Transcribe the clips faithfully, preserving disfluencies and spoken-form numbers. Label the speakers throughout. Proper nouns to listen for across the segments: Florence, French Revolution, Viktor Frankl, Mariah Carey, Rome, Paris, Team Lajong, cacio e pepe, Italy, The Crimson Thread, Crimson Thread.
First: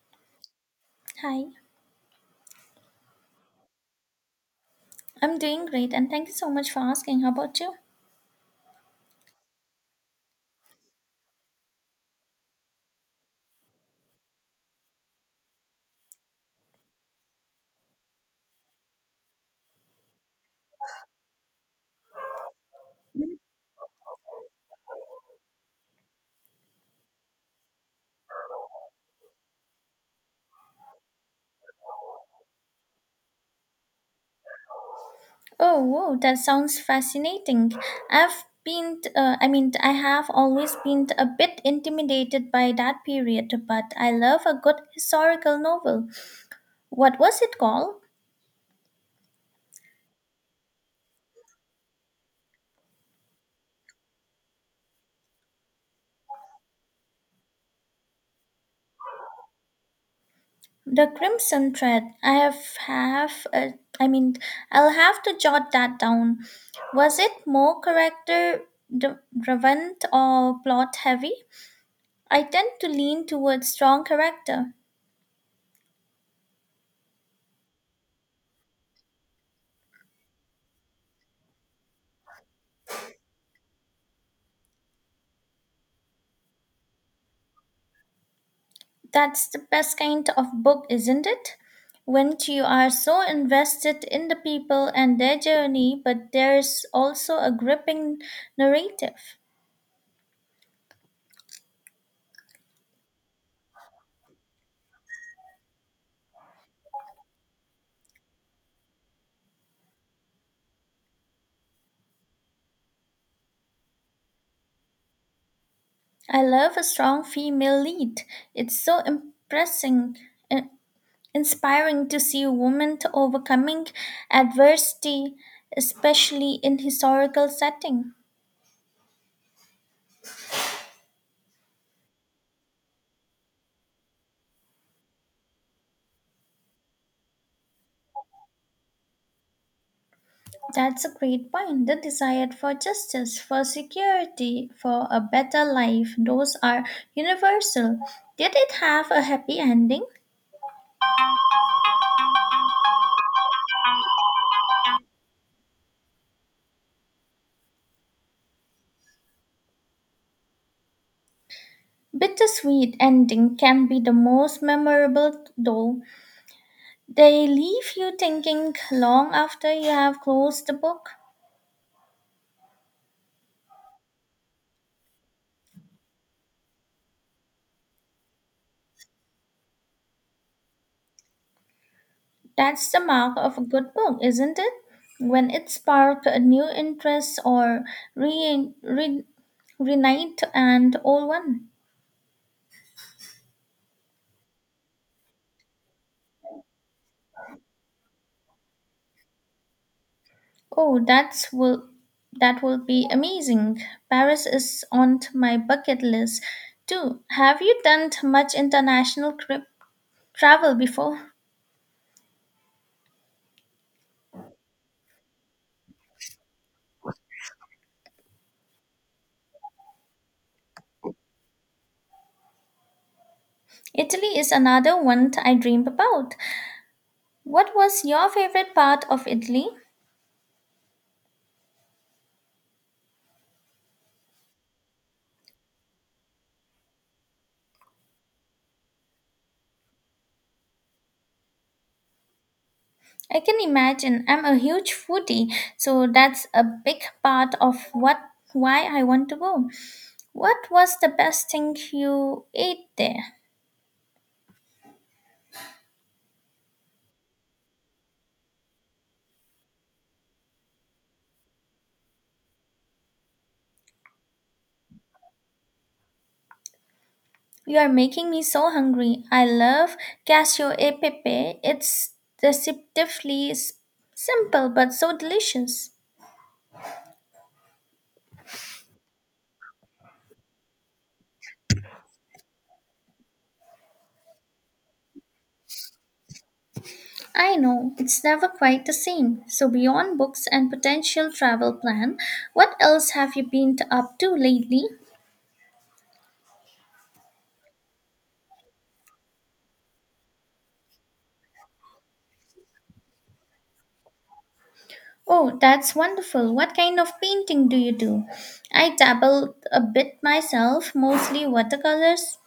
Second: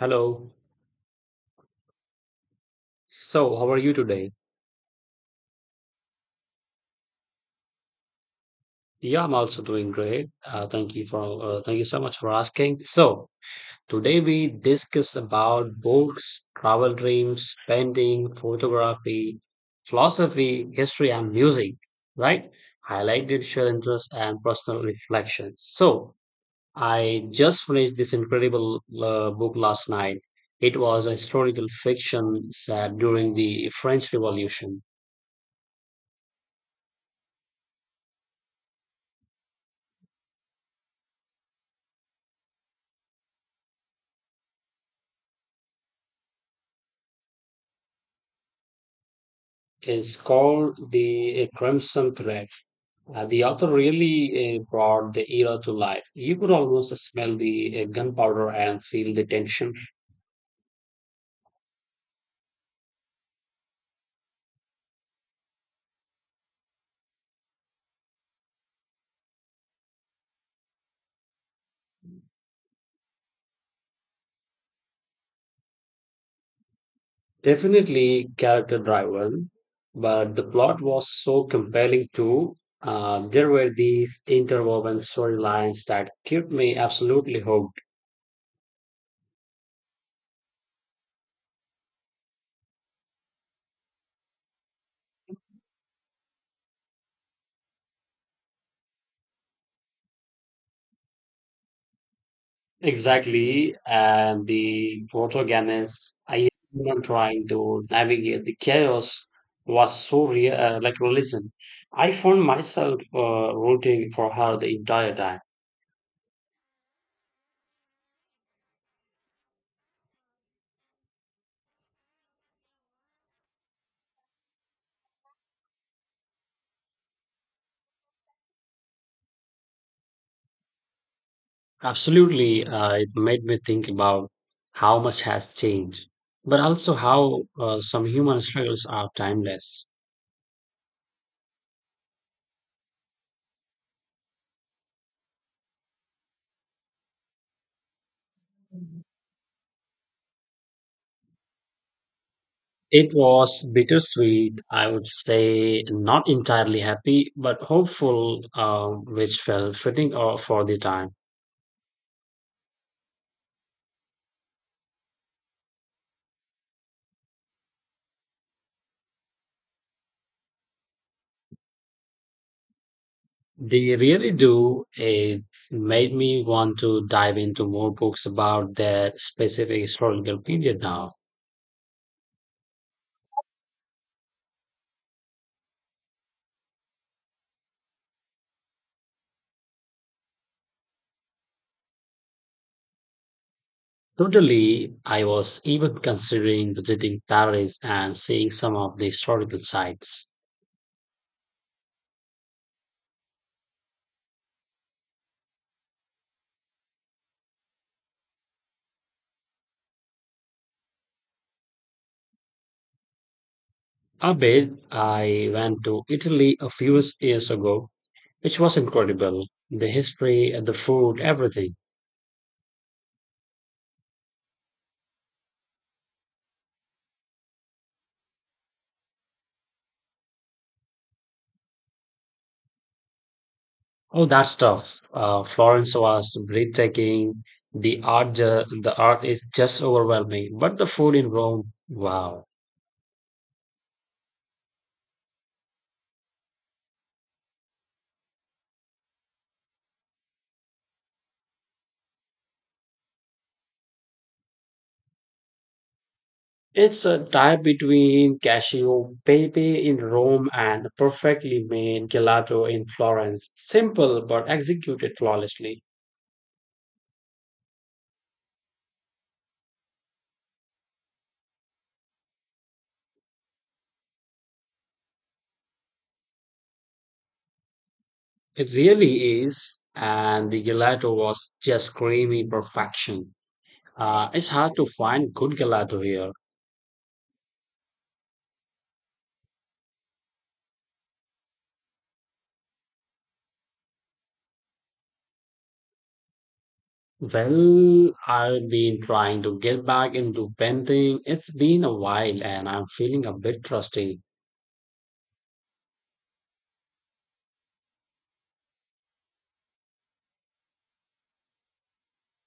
Speaker 1: Hello.
Speaker 2: Hi,
Speaker 1: So, how are you today?
Speaker 2: I'm doing great and thank you so much for asking. How about you?
Speaker 1: Yeah, I'm also doing great. Uh, thank you for uh, thank you so much for asking. So, today we discuss about books, travel dreams, painting, photography, philosophy, history, and music. Right? Highlighted shared interests and personal reflections. So, I just finished this incredible uh, book last night. It was a historical fiction set during the French Revolution.
Speaker 2: Oh, whoa, that sounds fascinating. I've been, uh, I mean, I have always been a bit intimidated by that period, but I love a good historical novel. What was it called?
Speaker 1: Is called the uh, Crimson Thread. Uh, the author really uh, brought the era to life. You could almost smell the uh, gunpowder and feel the tension.
Speaker 2: The Crimson Thread. I have, have uh, I mean, I'll have to jot that down. Was it more character dri- driven or plot heavy? I tend to lean towards strong character.
Speaker 1: Definitely character driven, but the plot was so compelling too. Uh, there were these interwoven storylines that kept me absolutely hooked.
Speaker 2: That's the best kind of book, isn't it? When you are so invested in the people and their journey, but there's also a gripping narrative.
Speaker 1: Exactly. And the protagonist, I am trying to navigate the chaos, was so real, uh, like realism. I found myself uh, rooting for her the entire time.
Speaker 2: I love a strong female lead. It's so impressing, in- inspiring to see women overcoming adversity, especially in historical setting.
Speaker 1: Absolutely. Uh, it made me think about how much has changed, but also how uh, some human struggles are timeless.
Speaker 2: That's a great point. The desire for justice, for security, for a better life, those are universal. Did it have a happy ending?
Speaker 1: It was bittersweet, I would say, not entirely happy, but hopeful, uh, which felt fitting uh, for the time.
Speaker 2: Bittersweet ending can be the most memorable, though. They leave you thinking long after you have closed the book.
Speaker 1: They really do. It's made me want to dive into more books about that specific historical period now.
Speaker 2: That's the mark of a good book, isn't it? When it sparks a new interest or re- re- reunite an old one.
Speaker 1: Totally, I was even considering visiting Paris and seeing some of the historical sites.
Speaker 2: Oh, that's will that will be amazing. Paris is on to my bucket list too. Have you done t- much international trip travel before?
Speaker 1: A bit, I went to Italy a few years ago, which was incredible. The history, the food, everything.
Speaker 2: Italy is another one t- I dream about. What was your favorite part of Italy?
Speaker 1: Oh, that's tough. Uh, Florence was breathtaking. The art, ju- the art is just overwhelming. But the food in Rome, wow!
Speaker 2: I can imagine. I'm a huge foodie, so that's a big part of what why I want to go. What was the best thing you ate there?
Speaker 1: It's a tie between cashew pepe in Rome and perfectly made gelato in Florence. Simple but executed flawlessly.
Speaker 2: You are making me so hungry. I love cashew e pepe. It's deceptively s- simple but so delicious.
Speaker 1: It really is, and the gelato was just creamy perfection. Uh, it's hard to find good gelato here.
Speaker 2: I know, it's never quite the same. So, beyond books and potential travel plan, what else have you been t- up to lately?
Speaker 1: Well, I've been trying to get back into painting. It's been a while and I'm feeling a bit rusty.
Speaker 2: Oh, that's wonderful. What kind of painting do you do? I dabble a bit myself, mostly watercolors.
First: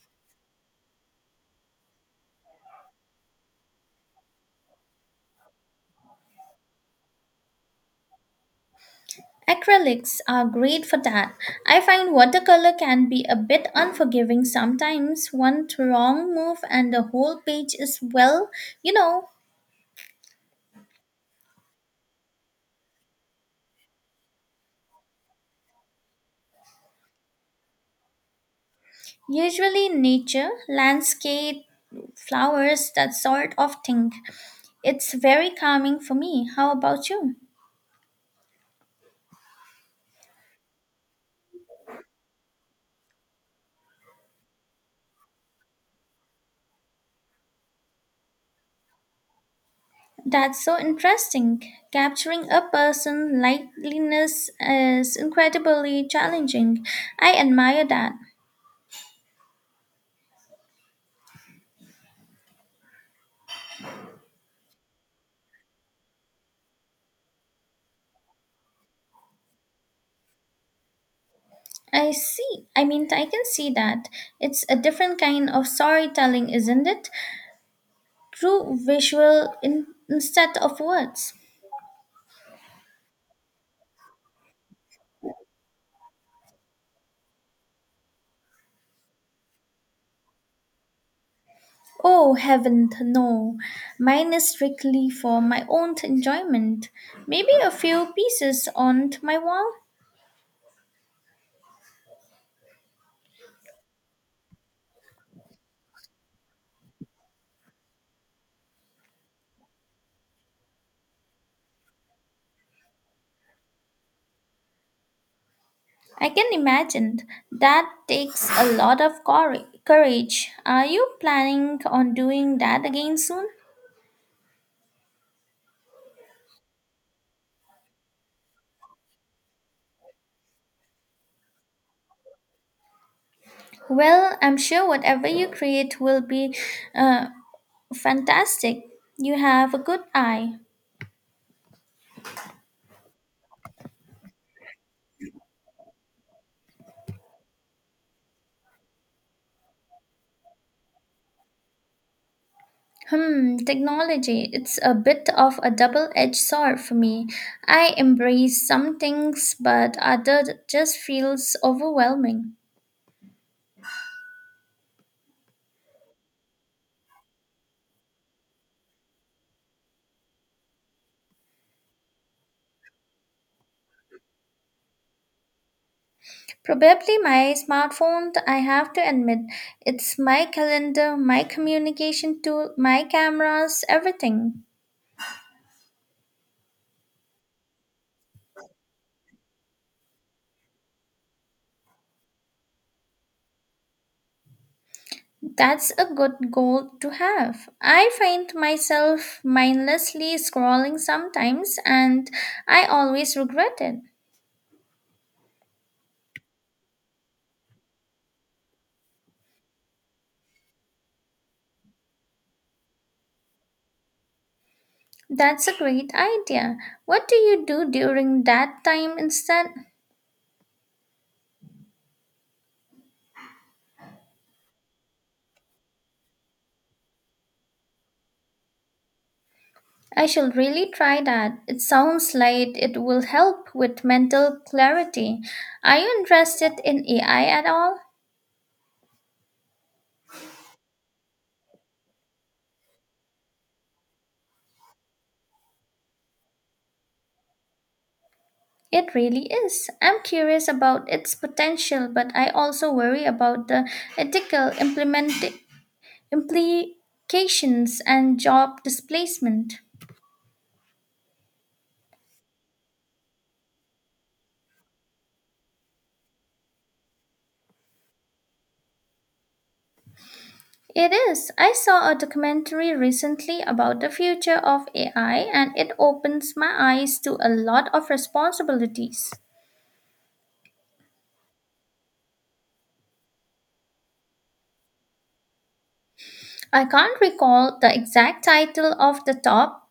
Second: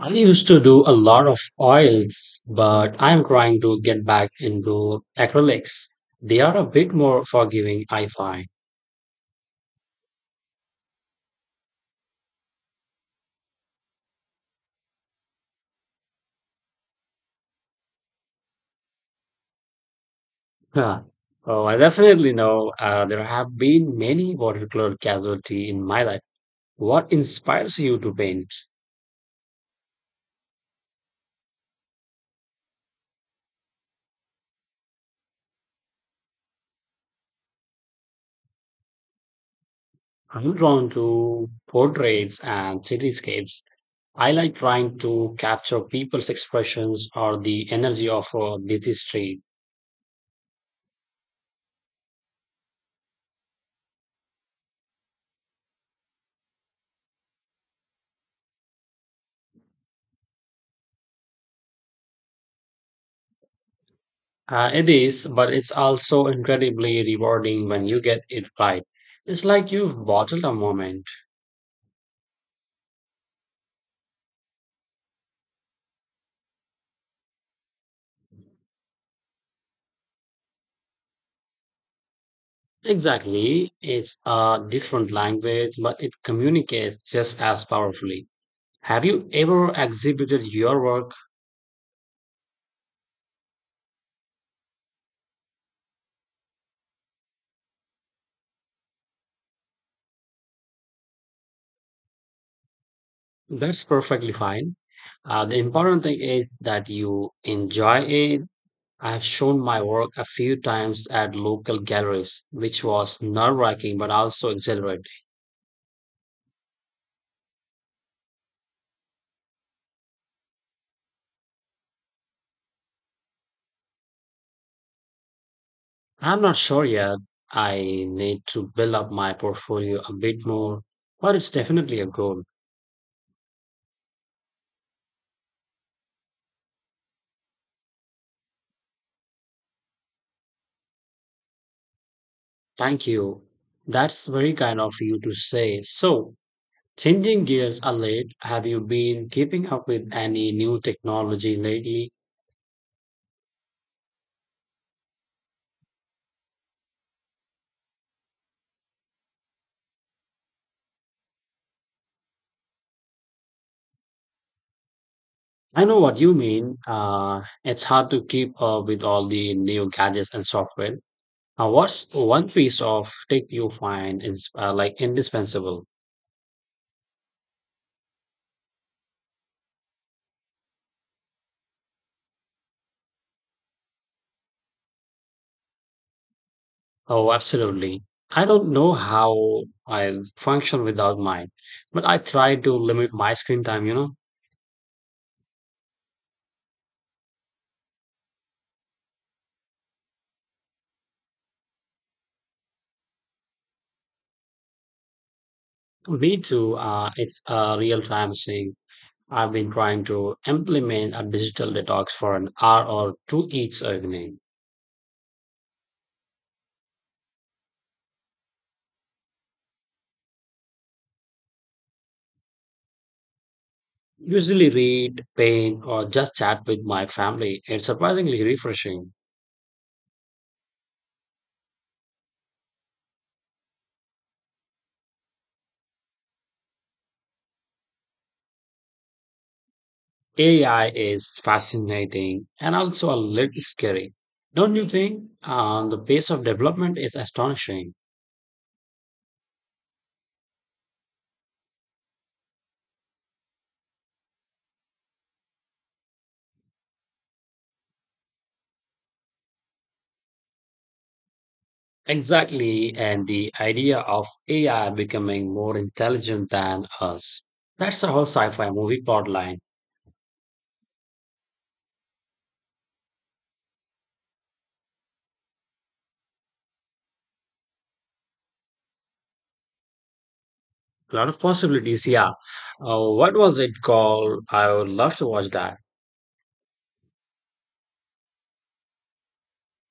Speaker 1: I used to do a lot of oils, but I'm trying to get back into acrylics. They are a bit more forgiving, I find.
Speaker 2: Acrylics are great for that. I find watercolor can be a bit unforgiving sometimes. One wrong move and the whole page is, well, you know,
Speaker 1: Huh. Oh, I definitely know uh, there have been many watercolor casualty in my life. What inspires you to paint?
Speaker 2: Usually nature, landscape, flowers, that sort of thing. It's very calming for me. How about you?
Speaker 1: I'm drawn to portraits and cityscapes. I like trying to capture people's expressions or the energy of a busy street.
Speaker 2: That's so interesting. Capturing a person's likeliness is incredibly challenging. I admire that.
Speaker 1: Uh, it is, but it's also incredibly rewarding when you get it right. It's like you've bottled a moment.
Speaker 2: I see. I mean, I can see that. It's a different kind of storytelling, isn't it? Through visual in- instead of words.
Speaker 1: Exactly. It's a different language, but it communicates just as powerfully. Have you ever exhibited your work?
Speaker 2: Oh, heaven, no. Mine is strictly for my own enjoyment. Maybe a few pieces on my wall.
Speaker 1: That's perfectly fine. Uh, the important thing is that you enjoy it. I've shown my work a few times at local galleries, which was nerve wracking but also exhilarating.
Speaker 2: I can imagine. That takes a lot of cour- courage. Are you planning on doing that again soon?
Speaker 1: I'm not sure yet. I need to build up my portfolio a bit more, but it's definitely a goal.
Speaker 2: Well, I'm sure whatever you create will be uh, fantastic. You have a good eye.
Speaker 1: Thank you. That's very kind of you to say. So, changing gears a late, have you been keeping up with any new technology lately?
Speaker 2: Hmm, technology. It's a bit of a double edged sword for me. I embrace some things, but other just feels overwhelming.
Speaker 1: I know what you mean. Uh, it's hard to keep up with all the new gadgets and software. Uh, what's one piece of tech you find is uh, like indispensable?
Speaker 2: Probably my smartphone, I have to admit. It's my calendar, my communication tool, my cameras, everything.
Speaker 1: Oh, absolutely. I don't know how I function without mine, but I try to limit my screen time, you know.
Speaker 2: That's a good goal to have. I find myself mindlessly scrolling sometimes and I always regret it.
Speaker 1: Me too. Uh, it's a real time thing. I've been trying to implement a digital detox for an hour or two each evening.
Speaker 2: That's a great idea. What do you do during that time instead?
Speaker 1: Usually read, paint, or just chat with my family. It's surprisingly refreshing.
Speaker 2: I shall really try that. It sounds like it will help with mental clarity. Are you interested in A I at all?
Speaker 1: A I is fascinating and also a little scary. Don't you think? Um, the pace of development is astonishing.
Speaker 2: It really is. I'm curious about its potential, but I also worry about the ethical implement- implications and job displacement.
Speaker 1: Exactly. And the idea of A I becoming more intelligent than us. That's the whole sci fi movie plot line.
Speaker 2: It is. I saw a documentary recently about the future of A I and it opens my eyes to a lot of responsibilities.
Speaker 1: A lot of possibilities. Yeah. Uh, what was it called? I would love to watch that.
Speaker 2: I can't recall the exact title off the top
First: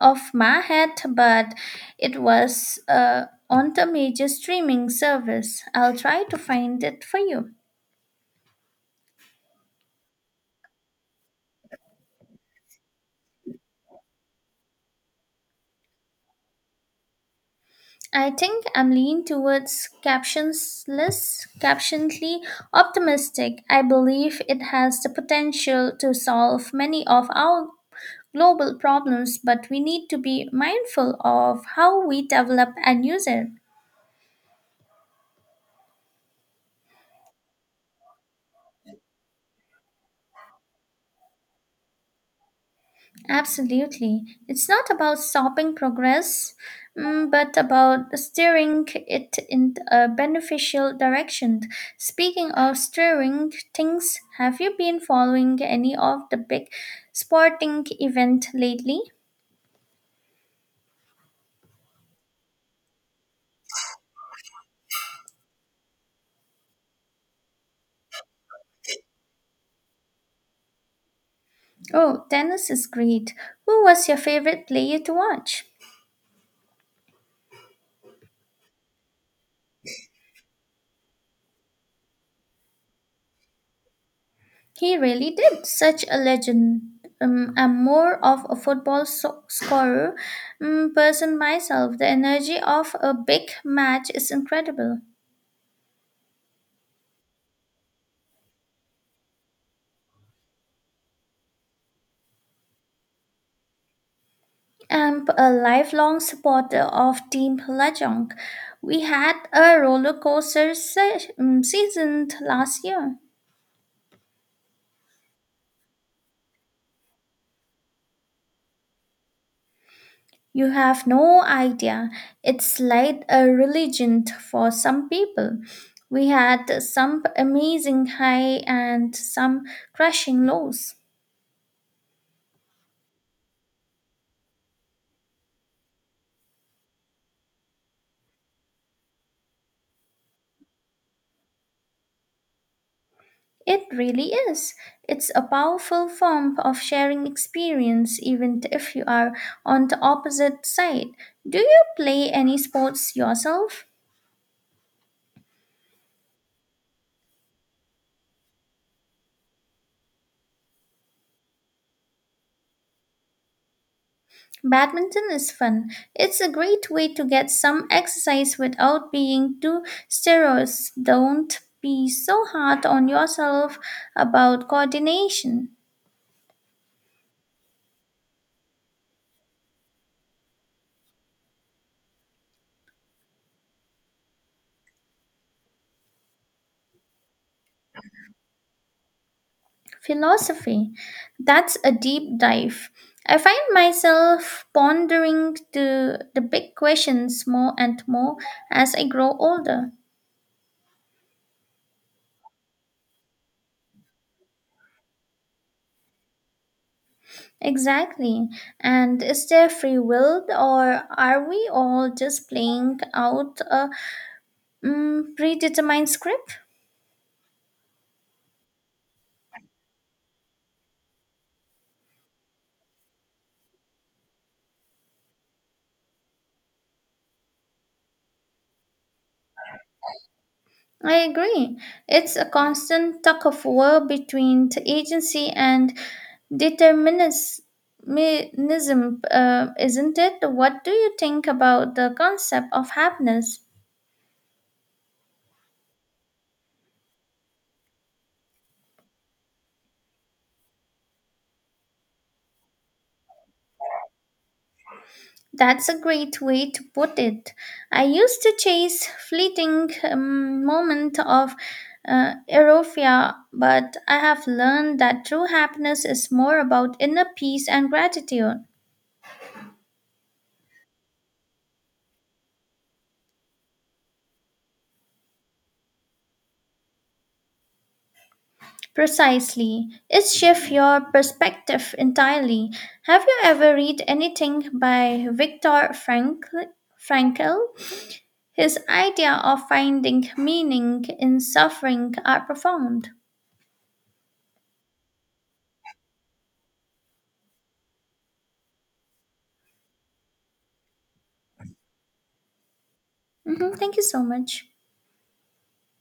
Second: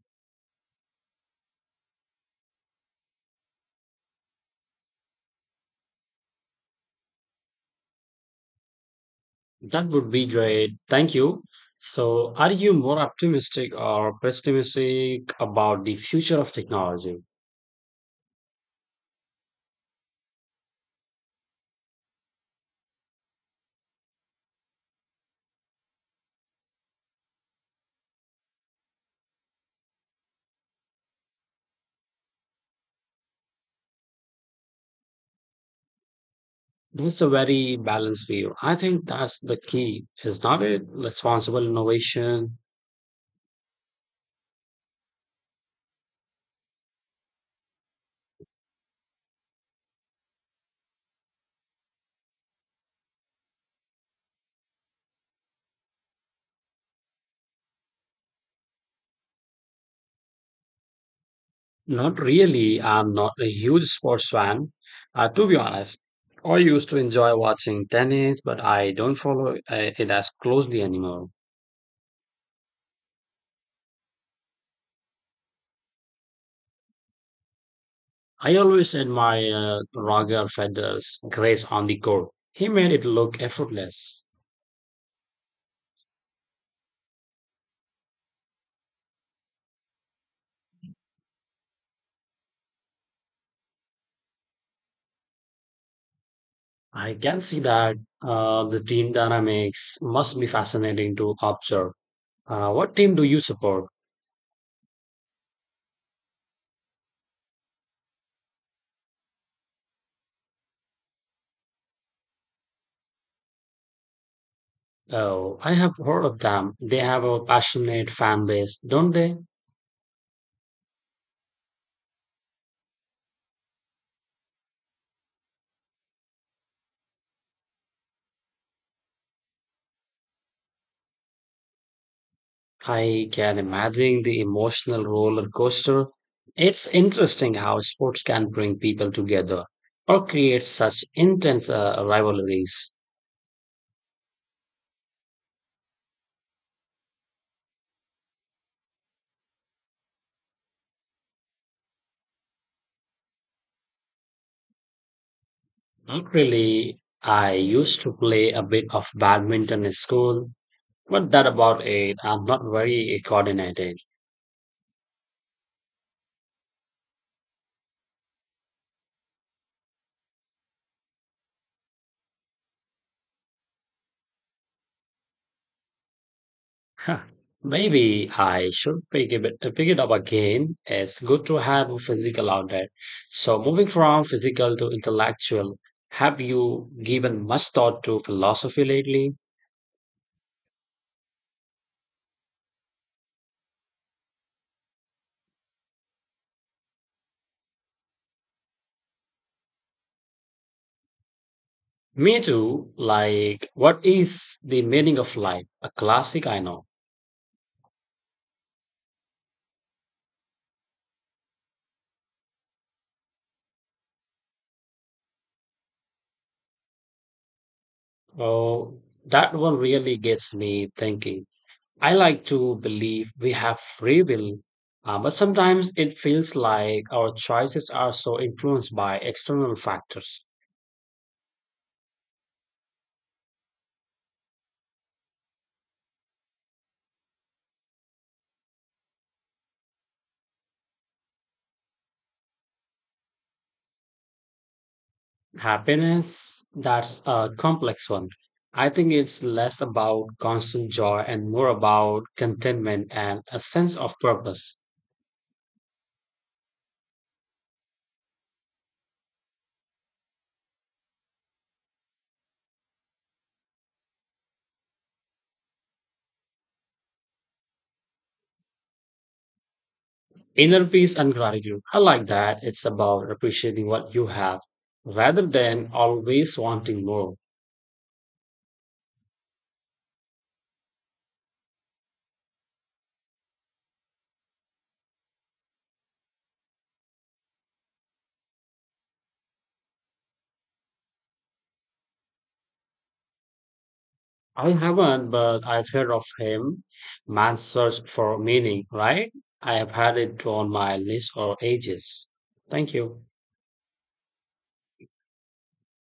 Speaker 2: of my head, but it was uh, on the major streaming service. I'll try to find it for you.
Speaker 1: That would be great. Thank you. So, are you more optimistic or pessimistic about the future of technology?
Speaker 2: I think I'm leaning towards captionless, captionly optimistic. I believe it has the potential to solve many of our global problems, but we need to be mindful of how we develop and use it.
Speaker 1: That's a very balanced view. I think that's the key, is not it? Responsible innovation.
Speaker 2: Absolutely. It's not about stopping progress, mm, but about steering it in a beneficial direction. Speaking of steering things, have you been following any of the big sporting event lately?
Speaker 1: Not really. I'm not a huge sports fan, uh, to be honest. I used to enjoy watching tennis, but I don't follow uh, it as closely anymore.
Speaker 2: Oh, tennis is great. Who was your favorite player to watch?
Speaker 1: I always admire uh, Roger Federer's grace on the court. He made it look effortless.
Speaker 2: He really did. Such a legend. Um, I'm more of a football so- scorer um, person myself. The energy of a big match is incredible.
Speaker 1: I can see that uh, the team dynamics must be fascinating to observe. Uh, what team do you support?
Speaker 2: I'm a lifelong supporter of Team Lajong. We had a roller coaster se- um, season last year.
Speaker 1: Oh, I have heard of them. They have a passionate fan base, don't they?
Speaker 2: You have no idea. It's like a religion for some people. We had some amazing high and some crushing lows.
Speaker 1: I can imagine the emotional roller coaster. It's interesting how sports can bring people together or create such intense uh, rivalries.
Speaker 2: It really is. It's a powerful form of sharing experience, even if you are on the opposite side. Do you play any sports yourself?
Speaker 1: Not really. I used to play a bit of badminton in school, but that about it. I'm not very coordinated.
Speaker 2: Badminton is fun. It's a great way to get some exercise without being too serious. Don't be so hard on yourself about coordination.
Speaker 1: Huh, maybe I should pick it, pick it up again. It's good to have a physical outlet. So, moving from physical to intellectual, have you given much thought to philosophy lately?
Speaker 2: Philosophy. That's a deep dive. I find myself pondering the, the big questions more and more as I grow older.
Speaker 1: Me too. Like, what is the meaning of life? A classic, I know.
Speaker 2: Exactly. And is there free will, or are we all just playing out a mm, predetermined script?
Speaker 1: Oh, that one really gets me thinking. I like to believe we have free will, uh, but sometimes it feels like our choices are so influenced by external factors.
Speaker 2: I agree. It's a constant tug of war between the agency and determinism, uh, isn't it? What do you think about the concept of happiness?
Speaker 1: Happiness, that's a complex one. I think it's less about constant joy and more about contentment and a sense of purpose.
Speaker 2: That's a great way to put it. I used to chase fleeting um, moment of uh, euphoria, but I have learned that true happiness is more about inner peace and gratitude.
Speaker 1: Inner peace and gratitude. I like that. It's about appreciating what you have rather than always wanting more.
Speaker 2: Precisely. It shifts your perspective entirely. Have you ever read anything by Viktor Frankl? Frankl? His idea of finding meaning in suffering are profound.
Speaker 1: I haven't, but I've heard of him. Man's Search for Meaning, right? I have had it on my list for ages. Thank you.
Speaker 2: Mhm, thank you so much.